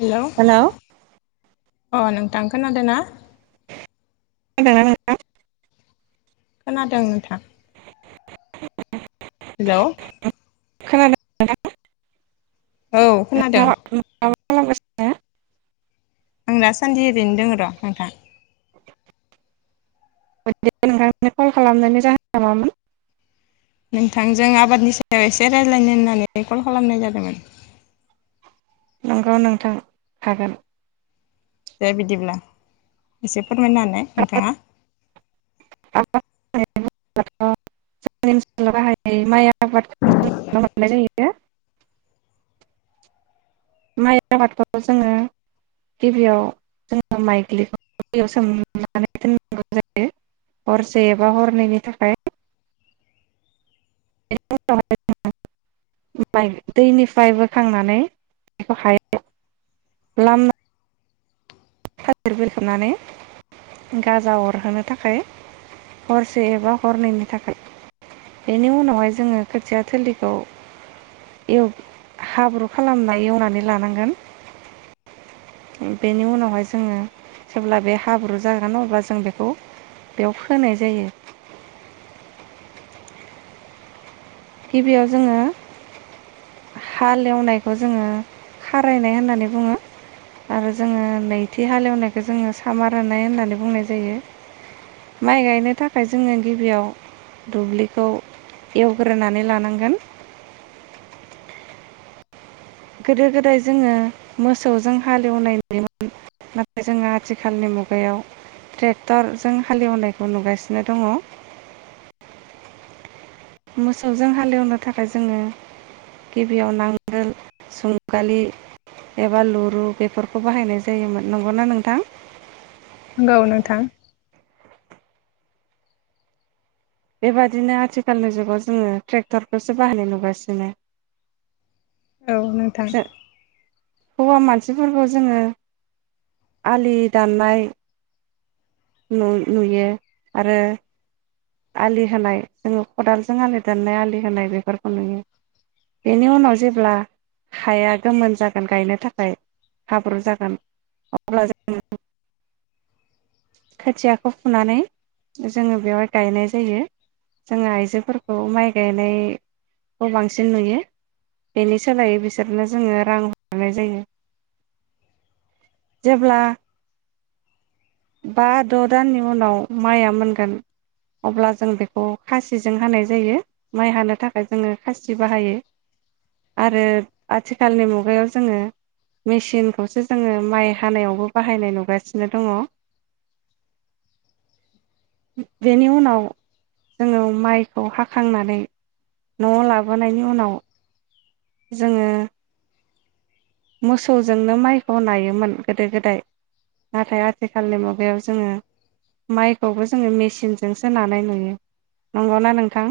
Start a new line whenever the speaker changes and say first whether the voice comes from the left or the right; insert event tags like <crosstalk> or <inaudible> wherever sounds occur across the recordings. left: Hello
right: हेल'
left: अ नोंथां खोनादों ना
right: खोनादोंना नोंथां
left: खोनादों नोंथां हेल'
right: खोनादों नोंथां
left: औ खोनादों
right: नोंथाङा माबा खालामगासिनो
left: आं दासान्दि ओरैनो दङ र' नोंथां
right: नोंथां कल खालामनाय जाहोना मामोन
left: नोंथांजों आबादनि सायाव एसे रायज्लायनो होननानै कल खालामनाय जादोंमोन
right: नंगौ नोंथां हागोन
left: दे बिदिब्ला एसे फोरमायना होनाय नोंथाङा
right: <unintelligible> बाहायनाय माइया आबादखोनो मोननाय जायो माइ आबादखौ जोङो गिबियाव जोङो माइ ग्लिखौ दैयाव सोमनानै दोननांगौ जायो हरसे एबा हरनैनि थाखाय बेखौ उनावहाय <unintelligible> माइ दैनिफ्राय बोखांनानै बेखौहाय लामना थालिर बिलायदो खोबनानै गाजा अरहोनो थाखाय हरसे एबा हरनैनि थाखाय बेनि उनावहाय जोङो खोथिया थोलिखौ हाब्रु खालामना एवनानै लानांगोन बेनि उनावहाय जोङो जेब्ला बे हाब्रु जागोन अब्ला जों बेखौ बेयाव फोनाय जायो गिबियाव जोङो हालेवनायखौ जोङो खारायनाय होननानै बुङो आरो जोङो नैथि हालेवनायखौ जोङो सामार होननाय होननानै बुंनाय जायो माइ गायनो थाखाय जोङो गिबियाव दुब्लिखौ एवग्रो ग्रोनानै लानांगोन गोदो गोदाय जोङो मोसौजों हालेवनाय नुयोमोन नाथाय जोङो आथिखालनि मुगायाव ट्रेक्टरजों हालेवनायखौ नुगासिनो दङ मोसौजों हालेवनो थाखाय जोङो गिबियाव नांगोल जुंगालि एबा लुरु बेफोरखौ बाहायनाय जायोमोन नंगौ ना नोंथां
left: नंगौ नोंथां
right: बेबादिनो आथिखालनि जुगाव जोङो ट्रेक्टरखौसो बाहायनाय नुगासिनो
left: औ नोंथां
right: जों हौवा मानसिफोरखौ जोङो आलि दाननाय नु नुयो आरो आलि होनाय जोङो खदालजों आलि दाननाय आलि होनाय बेफोरखौ नुयो बेनि उनाव जेब्ला हाया गोमोन जागोन गायनो थाखाय हाब्रु जागोन अब्ला जो खोथियाखौ फुनानै जोङो बेवहाय गायनाय जायो जोङो आइजोफोरखौ माइ गायनायखौ बांसिन नुयो बेनि सोलायै बिसोरनो जोङो रां हरनाय जायो जेब्ला बा द' दाननि उनाव माइआ मोनगोन अब्ला जों बेखौ खासिजों हानाय जायो माइ हानो थाखाय जोङो खासि बाहायो आरो आथिखालनि मुगायाव जोङो मेसिनखौसो जोङो माइ हानायावबो बाहायनाय नुगासिनो दङ बेनि उनाव जोङो माइखौ हाखांनानै न'आव लाबोनायनि उनाव जोङो मोसौजोंनो माइखौ नायोमोन गोदो गोदाय नाथाय आथिखालनि मुगायाव जोङो माइखौबो जोङो मेचिनजोंसो नानाय नुयो नंगौना नोंथां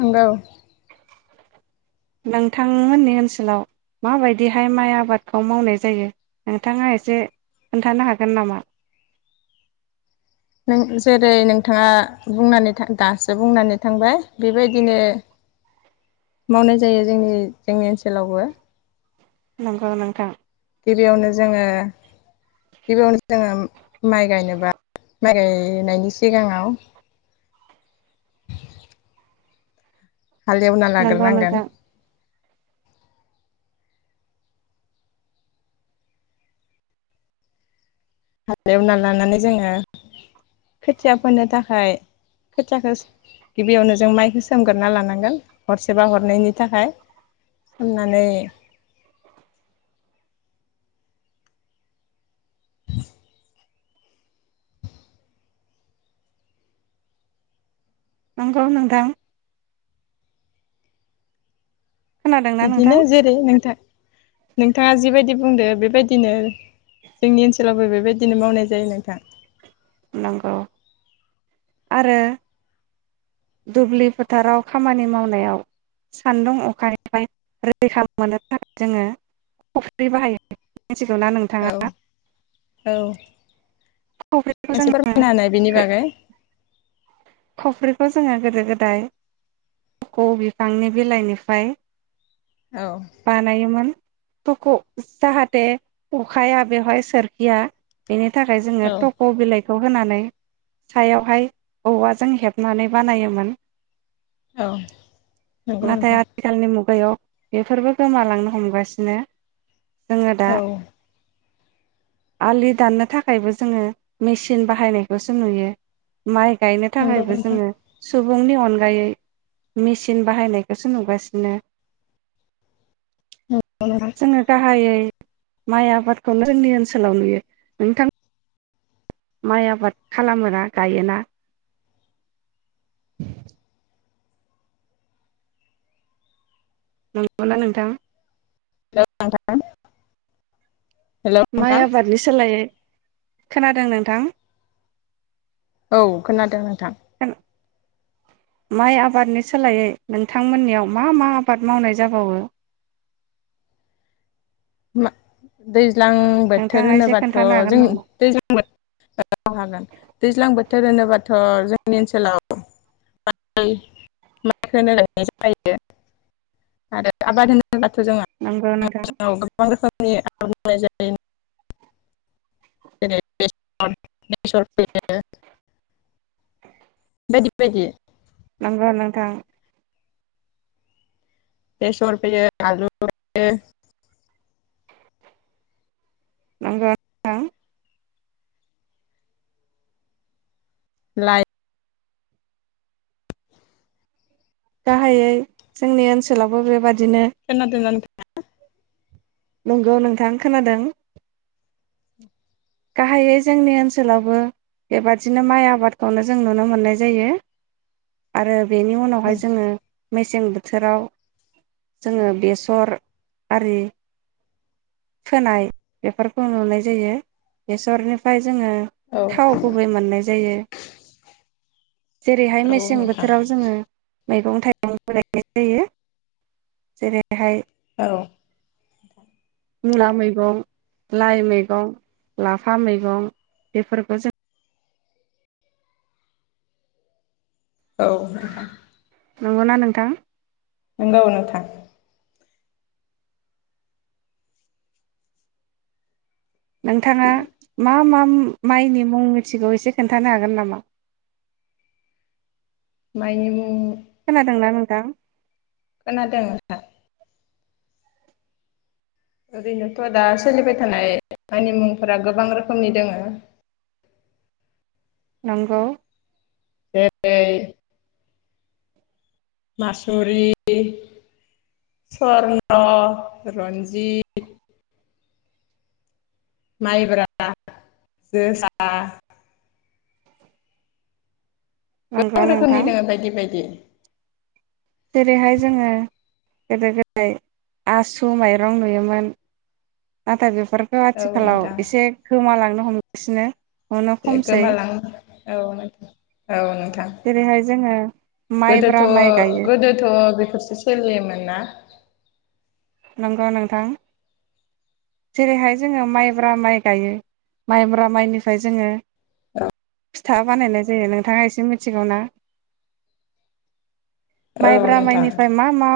left: नंगौ
right: नोंथांमोननि ओनसोलाव माबायदिहाय माइ आबादखौ मावनाय जायो नोंथाङा एसे खोन्थानो हागोन नामा
left: नों जेरै नोंथाङा बुंनानै थां दासो बुंनानै थांबाय बेबायदिनो मावनाय जायो जोंनि जोंनि ओनसोलावबो
right: नंगौ नोंथां
left: गिबियावनो जोङो गिबियावनो जोङो माइ गायनोबा माइ गायनायनि सिगाङाव हालेवना
right: नंगौ
left: लाग्रोनांगोन
right: नोंथां
left: हाल एवना लानानै जोङो खोथिया फोनो थाखाय खोथियाखौ गिबियावनो जों माइखौ सोमगोरना लानांगोन हरसेबा हरनायनि थाखाय सोमनानै <inaudible>
right: नंगौ नोंथां खोनादोंना
left: बिदिनो
right: नोंथां
left: जेरै नोंथां नोंथाङा जिबायदि बुंदो बेबायदिनो जोंनि ओनसोलावबो बेबायदिनो मावनाय जायो नोंथां
right: नंगौ आरो दुब्लि फोथाराव खामानि मावनायाव सान्दुं अखानिफ्राय रैखा मोननो थाखाय जोङो खख्रि बाहायोमोन
left: औ औ
right: खफ्रिखौ
left: एसे
right: जों
left: फोरमायना होनाय बेनि बागै
right: बेफोरखौ जोङो गोदो गोदाय थख' बिफांनि बिलाइनिफ्राय
left: औ
right: बानायोमोन थख'खौ जाहाथे अखाया बेवहाय सोरखिया बेनि थाखाय जोङो
left: औ
right: थक' बिलाइखौ खौ होनानै सायावहाय औवाजों हेबनानै बानायोमोन
left: औ नंगौ
right: नाथाय
left: नोंथां
right: आथिखालनि बेफोरबो गोमालांनो हमगासिनो जोङो दा
left: औ
right: आलि दाननो थाखायबो जोङो मेचिन बाहायनायखौसो नुयो माइ गायनो
left: नंगौ
right: थाखायबो
left: नोंथां
right: जोङो सुबुंनि अनगायै मेसिन बाहायनायखौसो नुगासिनो
left: नंगौ नोंथां
right: जोङो गाहायै माइ आबादखौनो जोंनि ओनसोलाव नुयो नोंथां माइ आबाद खालामोना गायोना <inaudible> नंगौना नोंथां
left: हेल' नोंथां हेल'
right: माइ
left: नोंथां
right: आबादनि सोलायै खोनादों नोंथां
left: औ खोनादों नोंथां
right: माइ आबादनि सोलायै नोंथांमोननियाव मा मा आबाद मावनाय जाबावो
left: <unintelligible> दैज्लां बोथोर
right: नोंथाङा एसे
left: होनोबाथ'
right: खोन्थानो हागोन
left: जों
right: नामा
left: दैज्लां बोथोर हागोन दैज्लां बोथोर होनोबाथ' जोंनि ओनसोलाव <unintelligible>
right: नंगौ नोंथां
left: <unintelligible> <unintelligible>
right: नंगौ नोंथां
left: बेसर फोयो आलु फोयो
right: नंगौना
left: लाइ
right: गाहायै जोंनि ओनसोलावबो बेबायदि
left: खोनादोंना नोंथां
right: नंगौ नोंथां खोनादों गाहायै जोंनि ओनसोलावबो बेबादिनो माइ आबादखौनो जों नुनो मोननाय जायो आरो बेनि उनावहाय जोङो मेसें बोथोराव जोङो बेसर आरि फोनाय बेफोरखौ नुनाय जायो बेसरनिफ्राय जोङो
left: औ
right: थाव गुबै मोननाय जायो जेरैहाय मेसें
left: औ नोंथां
right: बोथोराव जोङो मैगं थाइगंबो गायनाय जायो जेरैहाय
left: अ
right: मुला मैगं लाइ मैगं लाफा मैगं बेफोरबो जों
left: औ नोंथां।
right: नंगौ ना नोंथां।
left: नोंगौ नोंथां।
right: नोंथाङा मा मा उम माइनि मुं मिथिगौ एसे खोन्थानो हागोन नामा?
left: मायनि मुं
right: थां
left: खोनादों नोंथां। ओरैनोथ दा सोलिबाय थानाय माइनि मुंफोरा गोबां रोखोमनि दोङो।
right: नंगौ।
left: <unintelligible> मासुरि स्वरन रन्जित। माइब्रा जोसा गोबां
right: नंगौ
left: रोखोमनि
right: नोंथां
left: दोङो बायदि बायदि।
right: जेरैहाय जोङो गोदो गोदाय आसु माइरं नुयोमोन। नाथाय बे फोरबो
left: औ
right: आथिखालाव
left: नोंथां
right: एसे गोमालांनो हम सिनो
left: गोमालांनो औ नोंथां औ नोंथां
right: जेरैहाय जोङो
left: गोदोथ
right: माइब्रा माइ गायो
left: गोदोथ बे फोरसो सोलियोमोन ना।
right: नंगौ नोंथां। जेरैहाय जोङो माइब्रा माइ गायो माइब्रा माइनिफ्राय जोङो
left: औ
right: फिथा बानायनाय जायो नोंथाङा एसे मिथिगौ ना?
left: औ
right: माइब्रा
left: नोंथां
right: माइनिफ्राय मा मा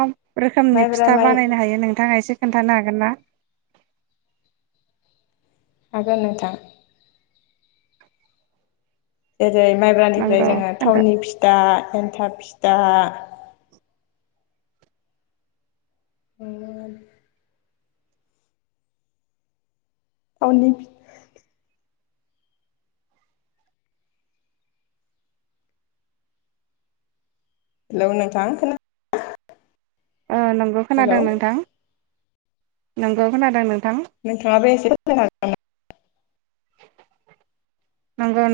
right: रोखोमनि
left: माइब्रा
right: फिथा
left: माइ
right: बानायनो हायो। एसे खोनथानो हागोन ना?
left: हागोन नोंथां। जेरै माइब्रानिफ्राय
right: नंगौ
left: जोङो
right: खोन्था
left: थावनि फिथा एन्थाब फि दा ओं <unintelligible> आवनि लोव‌ नोंथां खोनादों ना?
right: ओ नंगौ खोनादों नोंथां। नंगौ खोनादों नोंथां।
left: नोंथाङाबो एसे <unintelligible>
right: नंगौ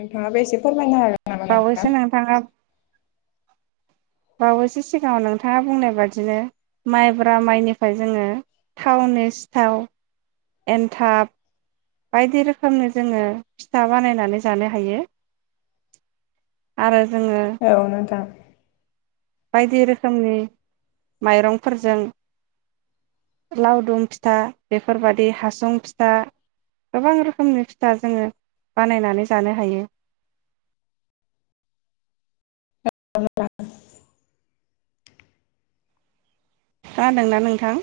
left: नोंथाङाबो एसे फोरमायनो हागोन नामा नोंथां
right: बावैसो नोंथाङा बावैसो सिगाङाव नोंथाङा बुंनाय बादिनो माइब्रा माइनिफ्राय जोङो थावनि सिथाव एनथाब बायदि रोखोमनि जोङो फिथा बानायनानै जानो हायो आरो जोङो
left: औ नोंथां
right: बायदि रोखोमनि माइरंफोरजों लावदुम फिथा बेफोरबादि हासुं फिथा गोबां रोखोमनि फिथा जोङो बानायनानै जानो हायो
left: औ औ
right: खोनादोंना नोंथां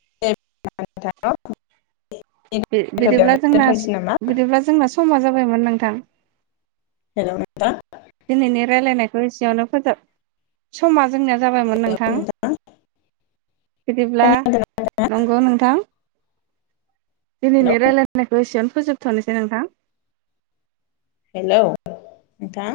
left: <unintelligible>
right: बि बिदिब्ला
left: बेयावनो
right: जोंना
left: दोनथ'नोसै नामा
right: बिदिब्ला जोंना समा जा बायमोन नोंथां
left: हेल' नोंथां
right: दिनैनि रालायनाय <unintelligible> जोंनिया जाबायमोन नोंथां बिदिब्ला
left: खोनादों
right: नंगौ नोंथां
left: हेल'
right: दिनैनि रायलायनायखौ एसेबयावनो फोजोबथ'नोसै नोंथां
left: औ नोंथा